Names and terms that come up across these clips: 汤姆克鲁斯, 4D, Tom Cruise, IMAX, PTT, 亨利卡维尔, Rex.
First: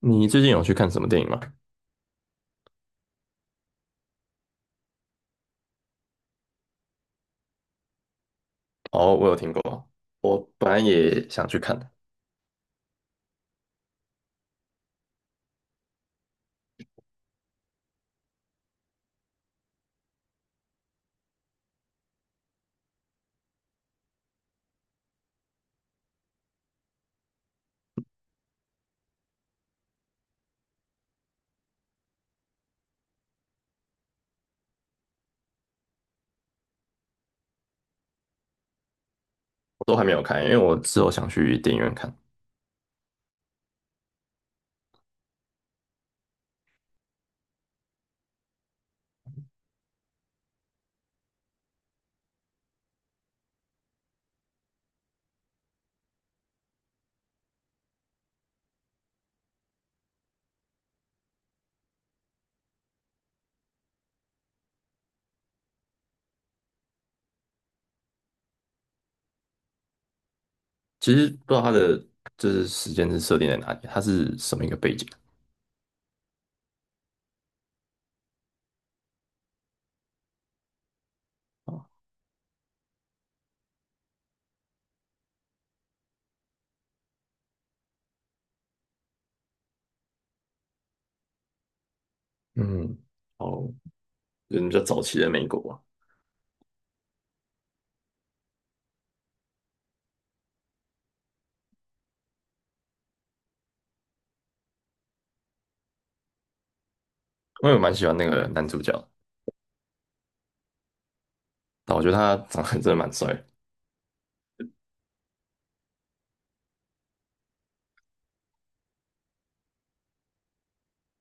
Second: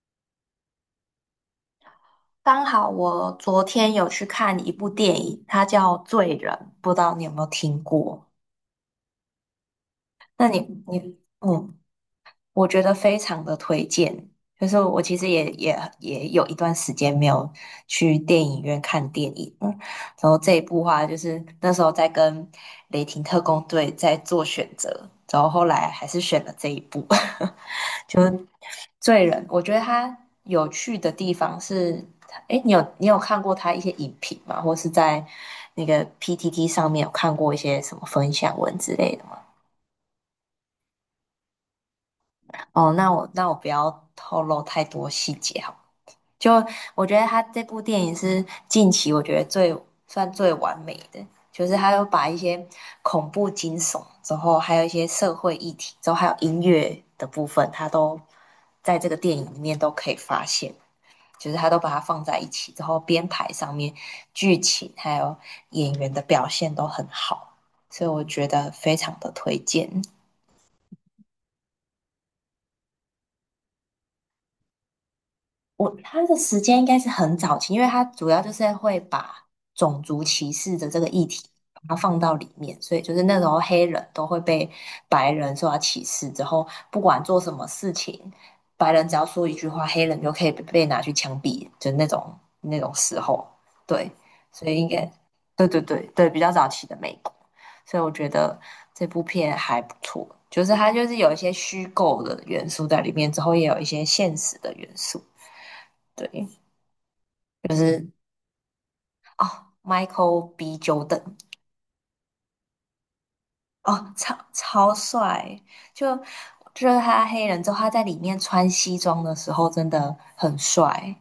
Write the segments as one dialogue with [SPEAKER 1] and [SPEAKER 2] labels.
[SPEAKER 1] 你最近有去看什么电影吗？
[SPEAKER 2] 刚好我昨天有去看一部电影，它叫《罪人》，不知道你有没有听过？
[SPEAKER 1] 哦，我有听过，我
[SPEAKER 2] 那你
[SPEAKER 1] 本来
[SPEAKER 2] 你
[SPEAKER 1] 也想去
[SPEAKER 2] 嗯，
[SPEAKER 1] 看的，
[SPEAKER 2] 我觉得非常的推荐。就是我其实也有一段时间没有去电影院看电影，然后这一部话就是那时候在跟雷霆特工队在做选择，然后后来还是选了这一部，就罪人，我觉得他有趣的地方是，哎，你有看过他一些影评吗？或是在那个 PTT 上面有看过一些什么分享文之类的吗？
[SPEAKER 1] 我都还没有看，因为我之后想去电影院看。
[SPEAKER 2] 哦，那我不要透露太多细节好了。就我觉得他这部电影是近期我觉得算最完美的，就是他有把一些恐怖惊悚之后，还有一些社会议题之后，还有音乐的部分，他都在这个电影里面都可以发现。就是他都把它放在一起之后，编排上面、剧情还有演员的表现都很好，所以我觉得非常的推荐。
[SPEAKER 1] 其实不知道他的就是时间是设定在哪里，他是什么一个背景
[SPEAKER 2] 他的时间应该是很早期，因为他主要就是会把种族歧视的这个议题把
[SPEAKER 1] 啊？
[SPEAKER 2] 它放到里面，所以就是那时候黑人都会被白人受到歧视，之后不管做什么事情，白人只要说一句话，黑人就可以被拿去枪毙，就那种
[SPEAKER 1] 嗯，
[SPEAKER 2] 时候，
[SPEAKER 1] 哦，
[SPEAKER 2] 对，
[SPEAKER 1] 人
[SPEAKER 2] 所
[SPEAKER 1] 是比
[SPEAKER 2] 以
[SPEAKER 1] 较
[SPEAKER 2] 应
[SPEAKER 1] 早
[SPEAKER 2] 该
[SPEAKER 1] 期的美
[SPEAKER 2] 对
[SPEAKER 1] 国
[SPEAKER 2] 对
[SPEAKER 1] 啊，
[SPEAKER 2] 对对，比较早期的美国，所以我觉得这部片还不错，就是它就是有一些虚构的元素在里面，之后也有一些现实的元素。对，
[SPEAKER 1] 因
[SPEAKER 2] 就
[SPEAKER 1] 为我蛮喜
[SPEAKER 2] 是
[SPEAKER 1] 欢那个男主角的，
[SPEAKER 2] 哦，Michael B. Jordan，
[SPEAKER 1] 但我觉得他长得 真的蛮帅的
[SPEAKER 2] 哦，超帅，就就是他黑人之后，他在里面穿西装的时候真的很帅，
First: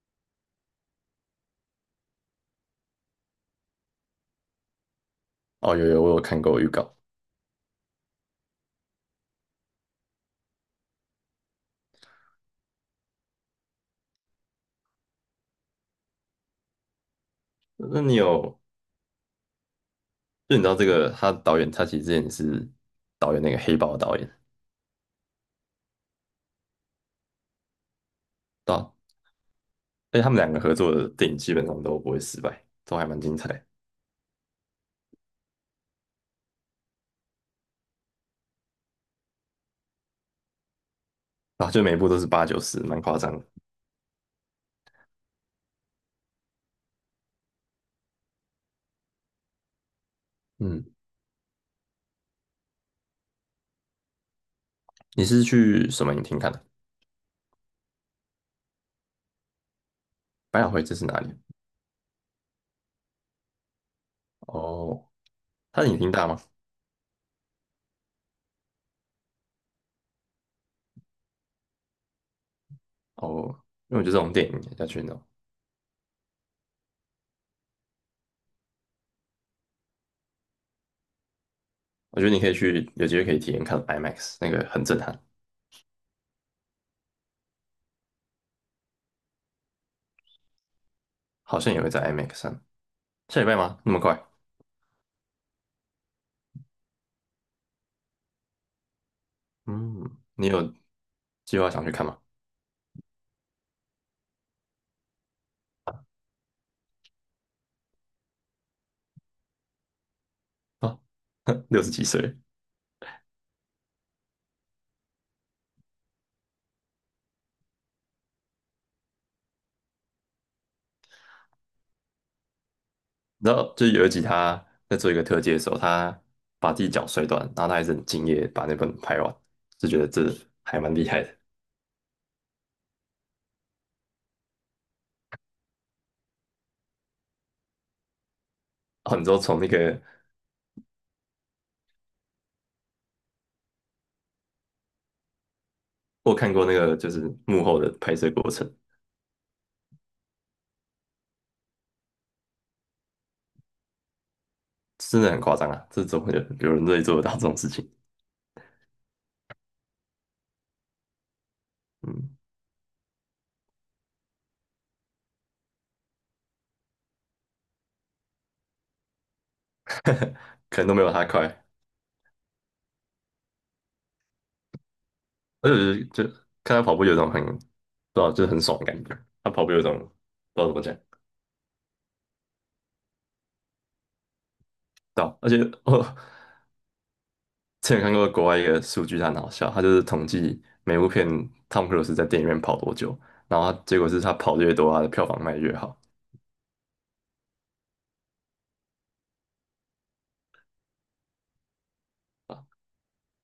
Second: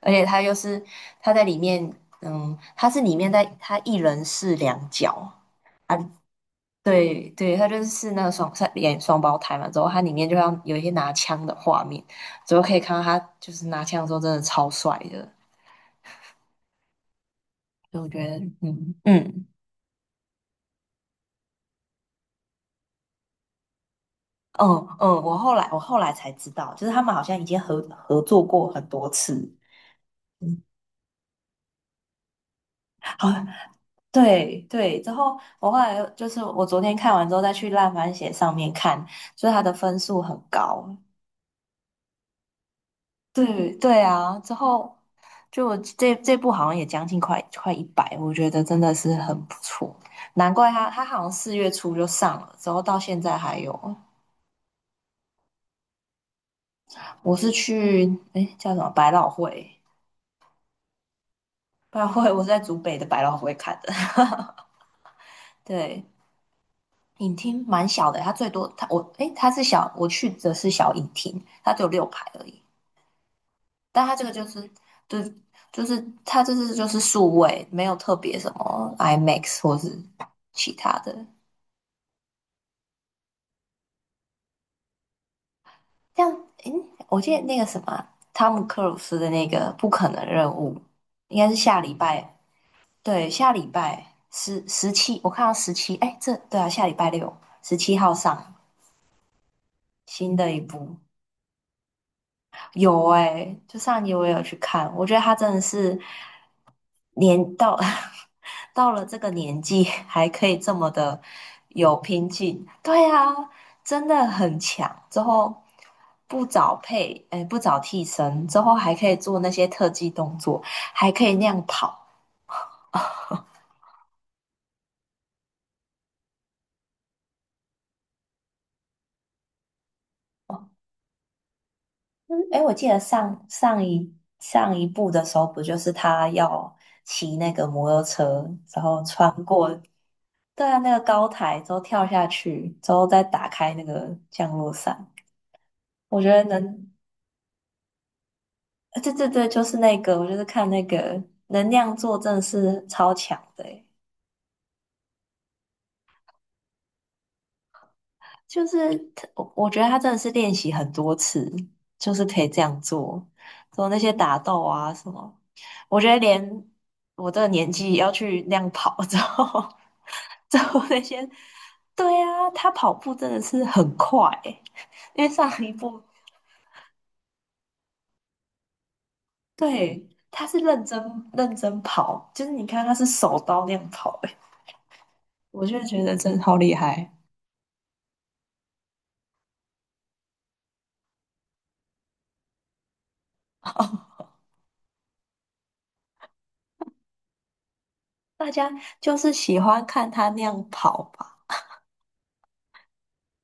[SPEAKER 2] 而且他又是他在里面，他是里面在他一人饰两角
[SPEAKER 1] 哦，有
[SPEAKER 2] 啊，
[SPEAKER 1] 有，我有看过预告。
[SPEAKER 2] 对对，他就是那个他演双胞胎嘛，之后他里面就像有一些拿枪的画面，之后可以看到他就是拿枪的时候真的超帅的，所
[SPEAKER 1] 那
[SPEAKER 2] 以我
[SPEAKER 1] 你
[SPEAKER 2] 觉得，
[SPEAKER 1] 有，
[SPEAKER 2] 嗯嗯。
[SPEAKER 1] 就你知道这个他导演，他其实之前是导演那个黑豹的导演，
[SPEAKER 2] 嗯嗯，我后来才知道，就是他们好像已经合作过
[SPEAKER 1] 对
[SPEAKER 2] 很
[SPEAKER 1] 啊，
[SPEAKER 2] 多次。
[SPEAKER 1] 而且他们两个
[SPEAKER 2] 嗯，
[SPEAKER 1] 合作的电影基本上都不会失败，都还蛮
[SPEAKER 2] 好，
[SPEAKER 1] 精彩的。
[SPEAKER 2] 对对。之后我后来就是我昨天看完之后再去烂番茄上面看，所以它的分数很高。
[SPEAKER 1] 啊，就每一部都是八九十，蛮夸张的。
[SPEAKER 2] 对对啊，之后就我这部好像也将近快一百，我觉得真的是很不错。难怪
[SPEAKER 1] 嗯，
[SPEAKER 2] 他好像4月初就上了，之后到现在还有。
[SPEAKER 1] 你是去什么影厅看的？
[SPEAKER 2] 我是去哎叫什么百老汇，
[SPEAKER 1] 百老汇这是哪里？
[SPEAKER 2] 百老汇我是在竹北的百老汇看的。
[SPEAKER 1] 哦，它的影
[SPEAKER 2] 对，
[SPEAKER 1] 厅大吗？
[SPEAKER 2] 影厅蛮小的，它最多它我诶，它是小，我去的是小影厅，它只有6排而已。
[SPEAKER 1] 哦，因为我
[SPEAKER 2] 但
[SPEAKER 1] 觉得这
[SPEAKER 2] 它这个
[SPEAKER 1] 种
[SPEAKER 2] 就
[SPEAKER 1] 电影
[SPEAKER 2] 是
[SPEAKER 1] 要去那
[SPEAKER 2] 就
[SPEAKER 1] 种，
[SPEAKER 2] 就是它这是就是数位，没有特别什么 IMAX 或是其他的。
[SPEAKER 1] 我觉得你可以去，有机会可以体验看 IMAX，那个很震撼，
[SPEAKER 2] 像诶，我记得那个什么啊汤姆克鲁斯的那个《不可能任务》，应该是
[SPEAKER 1] 好像
[SPEAKER 2] 下
[SPEAKER 1] 也会
[SPEAKER 2] 礼
[SPEAKER 1] 在 IMAX
[SPEAKER 2] 拜，
[SPEAKER 1] 上。
[SPEAKER 2] 对，
[SPEAKER 1] 下礼
[SPEAKER 2] 下
[SPEAKER 1] 拜
[SPEAKER 2] 礼
[SPEAKER 1] 吗？那么
[SPEAKER 2] 拜
[SPEAKER 1] 快？
[SPEAKER 2] 十七，十七我看到十七，诶，这对啊，下礼拜六17号上
[SPEAKER 1] 嗯，
[SPEAKER 2] 新
[SPEAKER 1] 你
[SPEAKER 2] 的一
[SPEAKER 1] 有
[SPEAKER 2] 部，
[SPEAKER 1] 计划想去看吗？
[SPEAKER 2] 有哎、就上集我也有去看，我觉得他真的是年到 到了这个年纪还可以这么的
[SPEAKER 1] 六十
[SPEAKER 2] 有
[SPEAKER 1] 几
[SPEAKER 2] 拼
[SPEAKER 1] 岁，
[SPEAKER 2] 劲，对啊，真的很强。之后不找配，哎、不找替身，之后还可以做那些特技动作，还可以那样跑。
[SPEAKER 1] 你知道就是有一集他在做一个特技的时候，他把自己脚摔断，然后他还是很敬业地把那本拍完，就觉得这还蛮厉害的。
[SPEAKER 2] 哎、我记得上一部的时候，不就是他要骑那个摩托车，然后
[SPEAKER 1] 哦，你
[SPEAKER 2] 穿
[SPEAKER 1] 知道从那
[SPEAKER 2] 过
[SPEAKER 1] 个
[SPEAKER 2] 对啊，那个高台之后跳下去，之后再打开那个降落伞，我觉
[SPEAKER 1] 我
[SPEAKER 2] 得
[SPEAKER 1] 看过那
[SPEAKER 2] 能，
[SPEAKER 1] 个就是幕后的拍摄过程，
[SPEAKER 2] 啊对对对，就是那个，我就是看那个能量做真的是超强的欸
[SPEAKER 1] 真的很夸张啊！这怎么有人可以做得到这种事情？
[SPEAKER 2] 就是他我觉得他真的是练习很多次，就是
[SPEAKER 1] 嗯，
[SPEAKER 2] 可以这样做，做那些打斗啊什么，我觉得连我这个年纪要去那样跑之后，之
[SPEAKER 1] 可
[SPEAKER 2] 后
[SPEAKER 1] 能都
[SPEAKER 2] 那
[SPEAKER 1] 没有他
[SPEAKER 2] 些，
[SPEAKER 1] 快，
[SPEAKER 2] 对啊，他跑步真的是很快欸因为上
[SPEAKER 1] 而
[SPEAKER 2] 一步。
[SPEAKER 1] 且就看他跑步有一种很，不知道就是很爽的感觉。他跑步有一种
[SPEAKER 2] 对，他是
[SPEAKER 1] 不知道怎么
[SPEAKER 2] 认
[SPEAKER 1] 讲，
[SPEAKER 2] 真认真跑，就是你看他是手刀那样跑、欸，
[SPEAKER 1] 对啊，而且
[SPEAKER 2] 我就觉
[SPEAKER 1] 我
[SPEAKER 2] 得 真的好厉害。
[SPEAKER 1] 之前看过国外一个数据，它很好笑，他就是统计每部片汤姆克鲁斯在电影院跑多久，然后他结果是他跑得越多，他的票房卖得越好。
[SPEAKER 2] 大家就是喜欢看他那样跑吧，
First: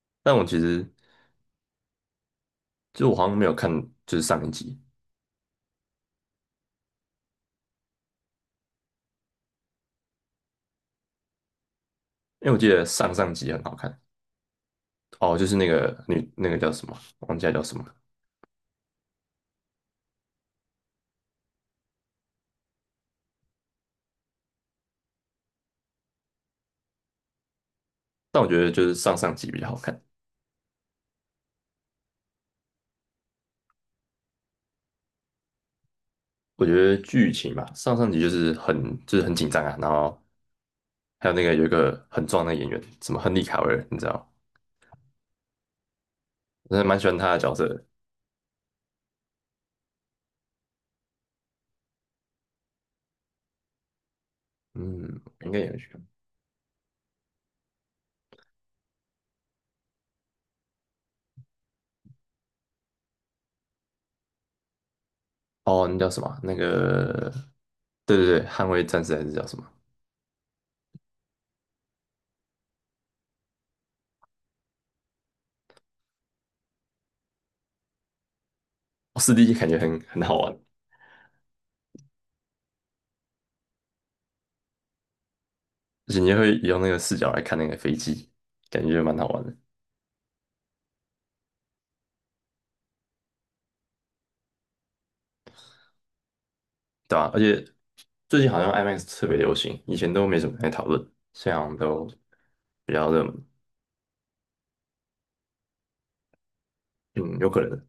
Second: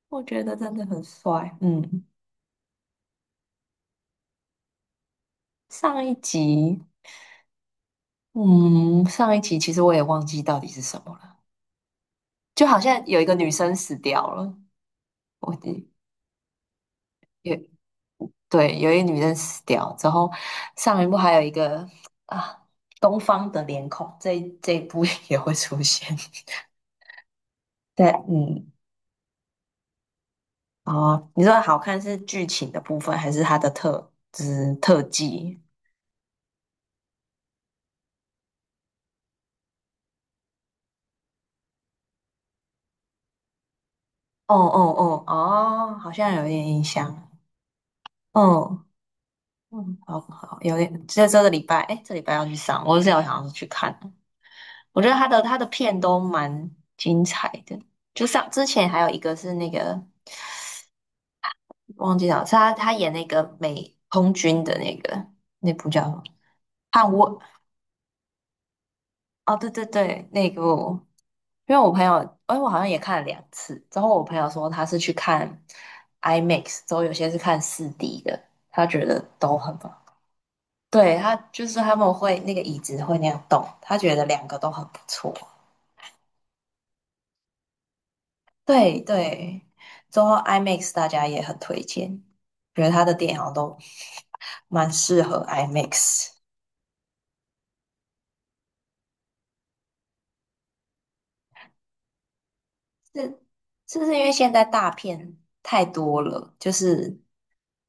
[SPEAKER 2] 我
[SPEAKER 1] 但
[SPEAKER 2] 觉
[SPEAKER 1] 我
[SPEAKER 2] 得
[SPEAKER 1] 其
[SPEAKER 2] 真的
[SPEAKER 1] 实
[SPEAKER 2] 很帅。嗯，
[SPEAKER 1] 就我好像没有看就是上一集，
[SPEAKER 2] 上一集，嗯，上一集其实我也忘记到底是什么了，
[SPEAKER 1] 因为我
[SPEAKER 2] 就
[SPEAKER 1] 记
[SPEAKER 2] 好
[SPEAKER 1] 得
[SPEAKER 2] 像
[SPEAKER 1] 上
[SPEAKER 2] 有一个
[SPEAKER 1] 上
[SPEAKER 2] 女
[SPEAKER 1] 集很
[SPEAKER 2] 生
[SPEAKER 1] 好
[SPEAKER 2] 死
[SPEAKER 1] 看，
[SPEAKER 2] 掉了，
[SPEAKER 1] 哦，就
[SPEAKER 2] 我
[SPEAKER 1] 是那个女那个叫什么，忘记她
[SPEAKER 2] 有
[SPEAKER 1] 叫什么了。
[SPEAKER 2] 对，有一个女生死掉之后，上一部还有一个啊，东方的脸孔，这一部也会出现。对，
[SPEAKER 1] 但我觉
[SPEAKER 2] 嗯。
[SPEAKER 1] 得就是上上集比较好看。
[SPEAKER 2] 哦，你说好看是剧情的部分，还是它的特，就是特技？
[SPEAKER 1] 我觉得剧情吧，上上集就是很就是很紧张啊，然后还有那个有一个很壮的演员，什么亨利卡维尔，你知道吗？
[SPEAKER 2] 哦哦哦哦，好像有点
[SPEAKER 1] 我真
[SPEAKER 2] 印
[SPEAKER 1] 的蛮喜欢
[SPEAKER 2] 象。
[SPEAKER 1] 他的角色的。
[SPEAKER 2] 嗯嗯，好好，有点，这个礼拜，哎，这礼拜要去上，我是有想要去看我觉得
[SPEAKER 1] 嗯，
[SPEAKER 2] 他的
[SPEAKER 1] 应
[SPEAKER 2] 他
[SPEAKER 1] 该
[SPEAKER 2] 的
[SPEAKER 1] 也会去
[SPEAKER 2] 片
[SPEAKER 1] 看。
[SPEAKER 2] 都蛮精彩的，就像之前还有一个是那个忘记了，是他演那个美空军的那个那
[SPEAKER 1] 哦，
[SPEAKER 2] 部
[SPEAKER 1] 那
[SPEAKER 2] 叫
[SPEAKER 1] 叫什么啊？那
[SPEAKER 2] 捍
[SPEAKER 1] 个，
[SPEAKER 2] 卫
[SPEAKER 1] 对对对，捍卫战士还是叫
[SPEAKER 2] 哦，
[SPEAKER 1] 什么？
[SPEAKER 2] 对对对，那个因为我朋友，哎，我好像也看了2次。之后我朋友说他是去看 IMAX，之后有些是看4D 的，他觉得
[SPEAKER 1] 哦，四 D
[SPEAKER 2] 都
[SPEAKER 1] 感
[SPEAKER 2] 很
[SPEAKER 1] 觉
[SPEAKER 2] 棒。
[SPEAKER 1] 很好玩，
[SPEAKER 2] 对，他就是他们会那个椅子会那样动，他觉得两个都很不错。
[SPEAKER 1] 而且你也会用那个视角来看那个飞机，感觉
[SPEAKER 2] 对
[SPEAKER 1] 就蛮好玩的。
[SPEAKER 2] 对，之后 IMAX 大家也很推荐，觉得他的电影好像都蛮适合 IMAX。
[SPEAKER 1] 对啊，而且最近好像 IMAX 特别流行，以前都没怎么太讨论，现在好像都比较热
[SPEAKER 2] 是
[SPEAKER 1] 门。
[SPEAKER 2] 是不是因为现在大片太多了，就是
[SPEAKER 1] 嗯，有可能。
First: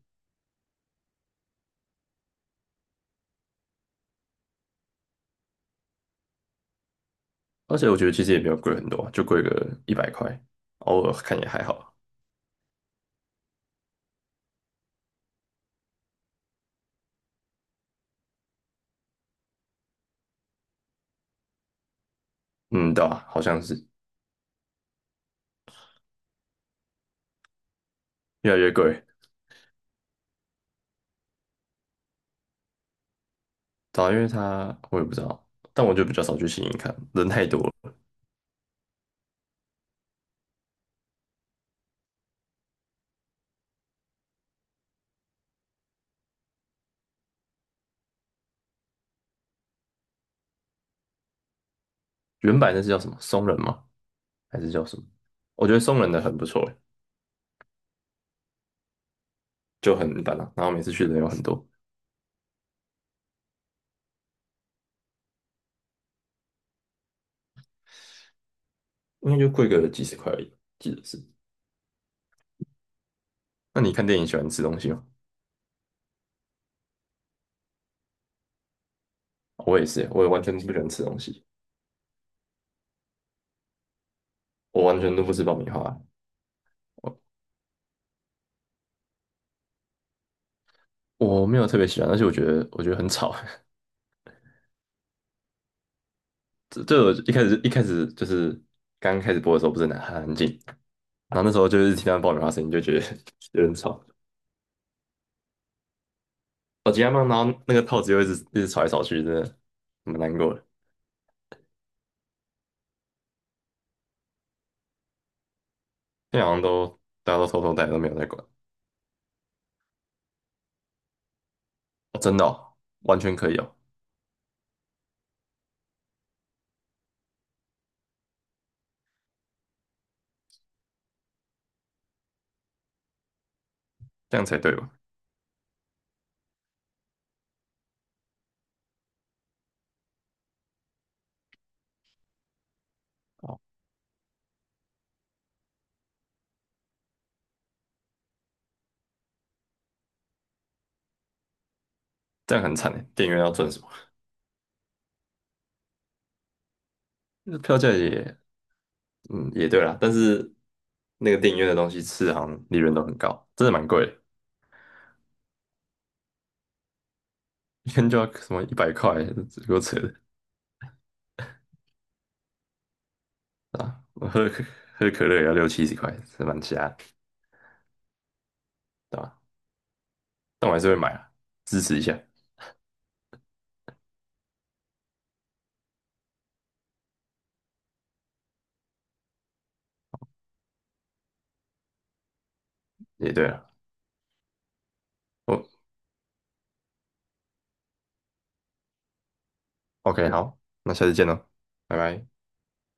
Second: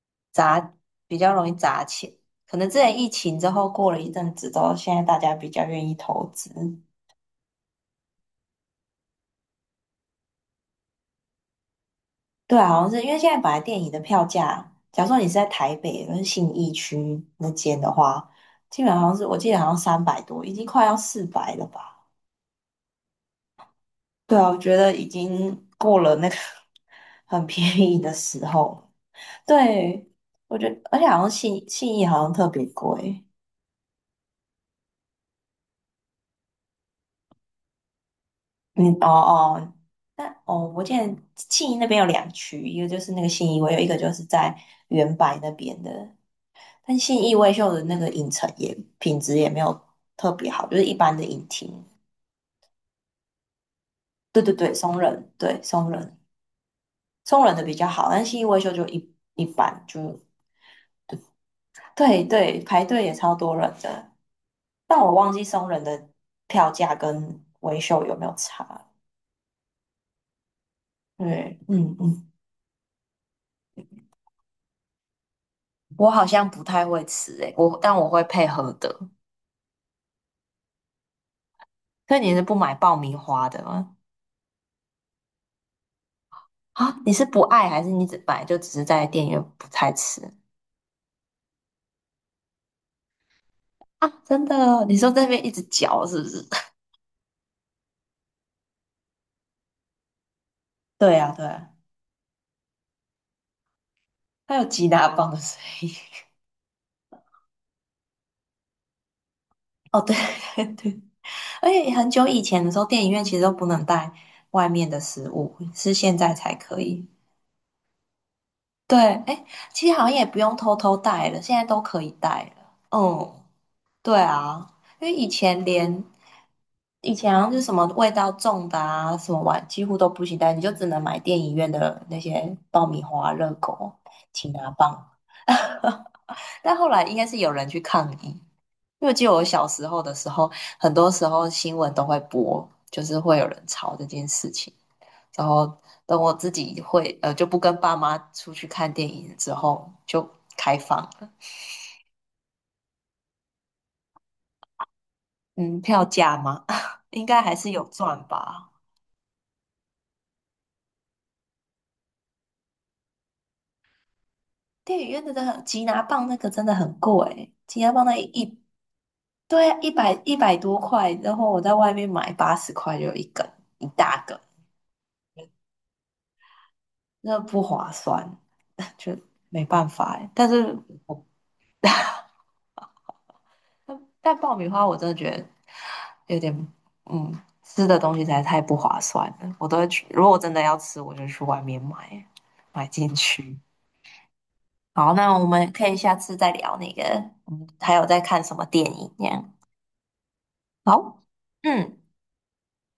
[SPEAKER 2] 比较容易砸钱。可能之前疫情之后过了一阵子之后，现在大家比较愿意投资。
[SPEAKER 1] 而且我觉得其实也没有贵很多啊就贵个一百块，偶尔看也还好。
[SPEAKER 2] 对啊，好像是因为现在本来电影的票价，假如说你是在台北跟信义区那间的话，基本上好像是我记得好像300多，已经快要400了吧？
[SPEAKER 1] 嗯，对啊，好像是
[SPEAKER 2] 对啊，我觉得已经过了那个 很便宜的时
[SPEAKER 1] 越来越
[SPEAKER 2] 候。
[SPEAKER 1] 贵。
[SPEAKER 2] 对，我觉得而且好像信义好像特别贵。
[SPEAKER 1] 对啊，因为它我也不知道，但我就比较少去新影看，人太多了。
[SPEAKER 2] 嗯，哦哦，但哦，我记得信义那边有两区，一个就是那个信义威秀，有一个就是在原白那边的。但信义威秀的那个影城也品质也没有特别好，就是一般的影厅。
[SPEAKER 1] 原版那是叫什么松仁吗？
[SPEAKER 2] 对对
[SPEAKER 1] 还是
[SPEAKER 2] 对，
[SPEAKER 1] 叫什
[SPEAKER 2] 松
[SPEAKER 1] 么？
[SPEAKER 2] 仁，对
[SPEAKER 1] 我觉得
[SPEAKER 2] 松
[SPEAKER 1] 松仁
[SPEAKER 2] 仁，
[SPEAKER 1] 的很不错欸。
[SPEAKER 2] 松仁的比较好，但信义威秀就一般，
[SPEAKER 1] 就很
[SPEAKER 2] 就
[SPEAKER 1] 一般啊。然后每次去的人有很多，
[SPEAKER 2] 对对，排队也超多人的。但我忘记松仁的票价跟威秀有没有差。
[SPEAKER 1] 应该就贵个几十块而已，记得是。
[SPEAKER 2] 对，嗯嗯，
[SPEAKER 1] 那你看电影喜欢吃东西吗？
[SPEAKER 2] 我好像不太会吃诶、但我会配合的。
[SPEAKER 1] 我也是，我也完全不喜欢吃东西，
[SPEAKER 2] 所以你是不买爆米花的吗？
[SPEAKER 1] 我完全都不吃爆米花，
[SPEAKER 2] 啊，你
[SPEAKER 1] 我
[SPEAKER 2] 是不爱还是你只买就只是在店员不太吃
[SPEAKER 1] 我没有特别喜欢，而且我觉得很吵。
[SPEAKER 2] 啊？真的哦你说在那边一直嚼是不是？
[SPEAKER 1] 这我一开始就是刚开始播的时候不是很安静，
[SPEAKER 2] 对啊，
[SPEAKER 1] 然后
[SPEAKER 2] 对
[SPEAKER 1] 那时候
[SPEAKER 2] 啊，
[SPEAKER 1] 就是听到爆米花声音就觉得 有点吵，
[SPEAKER 2] 它有吉大棒的声音。
[SPEAKER 1] 我今天放，然后那个套子又一直一直吵来吵去，真的
[SPEAKER 2] 哦，对
[SPEAKER 1] 蛮难过
[SPEAKER 2] 对
[SPEAKER 1] 的。
[SPEAKER 2] 对，而且很久以前的时候，电影院其实都不能带外面的食物，是现在
[SPEAKER 1] 那在好
[SPEAKER 2] 才
[SPEAKER 1] 像
[SPEAKER 2] 可
[SPEAKER 1] 都
[SPEAKER 2] 以。
[SPEAKER 1] 大家都偷偷戴，都没有在管，
[SPEAKER 2] 对，哎，其实好像也不用偷偷带了，现在都可以
[SPEAKER 1] 哦，真
[SPEAKER 2] 带
[SPEAKER 1] 的
[SPEAKER 2] 了。
[SPEAKER 1] 哦，完
[SPEAKER 2] 嗯，
[SPEAKER 1] 全可以哦，
[SPEAKER 2] 对啊，因为以前连以前好像是什么味道重的啊，什么碗几乎都不行但你就只能买电影院的那些爆米花、热狗、
[SPEAKER 1] 这样
[SPEAKER 2] 擒
[SPEAKER 1] 才
[SPEAKER 2] 拿
[SPEAKER 1] 对吧？
[SPEAKER 2] 棒。但后来应该是有人去抗议，因为我记得我小时候的时候，很多时候新闻都会播，就是会有
[SPEAKER 1] 哦，
[SPEAKER 2] 人吵这件事情。然后等我自己会就不跟爸妈出去看电影之后，就开放了。
[SPEAKER 1] 这样很惨诶，电影院要赚什么？
[SPEAKER 2] 嗯，票价吗？应该还
[SPEAKER 1] 那
[SPEAKER 2] 是
[SPEAKER 1] 票
[SPEAKER 2] 有
[SPEAKER 1] 价
[SPEAKER 2] 赚
[SPEAKER 1] 也
[SPEAKER 2] 吧。
[SPEAKER 1] 嗯，也对啦，但是那个电影院的东西吃好像利润都很高，真的蛮贵的，
[SPEAKER 2] 电影院真的很，吉拿棒那个真的很贵，吉
[SPEAKER 1] 一
[SPEAKER 2] 拿棒
[SPEAKER 1] 天
[SPEAKER 2] 那
[SPEAKER 1] 就
[SPEAKER 2] 一，
[SPEAKER 1] 要什
[SPEAKER 2] 一
[SPEAKER 1] 么一百块，这
[SPEAKER 2] 对啊，
[SPEAKER 1] 够
[SPEAKER 2] 一
[SPEAKER 1] 扯
[SPEAKER 2] 百
[SPEAKER 1] 的
[SPEAKER 2] 一百多块，然后我在外面买80块就有一
[SPEAKER 1] 啊！
[SPEAKER 2] 大
[SPEAKER 1] 我
[SPEAKER 2] 根，
[SPEAKER 1] 喝可乐也要六七十块，是蛮瞎的，
[SPEAKER 2] 那不划算，就
[SPEAKER 1] 对吧？
[SPEAKER 2] 没办法欸。但
[SPEAKER 1] 但我
[SPEAKER 2] 是
[SPEAKER 1] 还是会买
[SPEAKER 2] 我
[SPEAKER 1] 啊，支
[SPEAKER 2] 但
[SPEAKER 1] 持一下，
[SPEAKER 2] 但爆米花我真的觉得有点，嗯，吃的东西实在太不划算了。我都会去，如果我真的要吃，我就去外面买进
[SPEAKER 1] 也对
[SPEAKER 2] 去。
[SPEAKER 1] 了。
[SPEAKER 2] 好，那我
[SPEAKER 1] 哦
[SPEAKER 2] 们可以下次再聊那个，还有在看什么电影这样。
[SPEAKER 1] ，OK，好，那下次
[SPEAKER 2] 好，
[SPEAKER 1] 见喽，拜
[SPEAKER 2] 嗯。
[SPEAKER 1] 拜。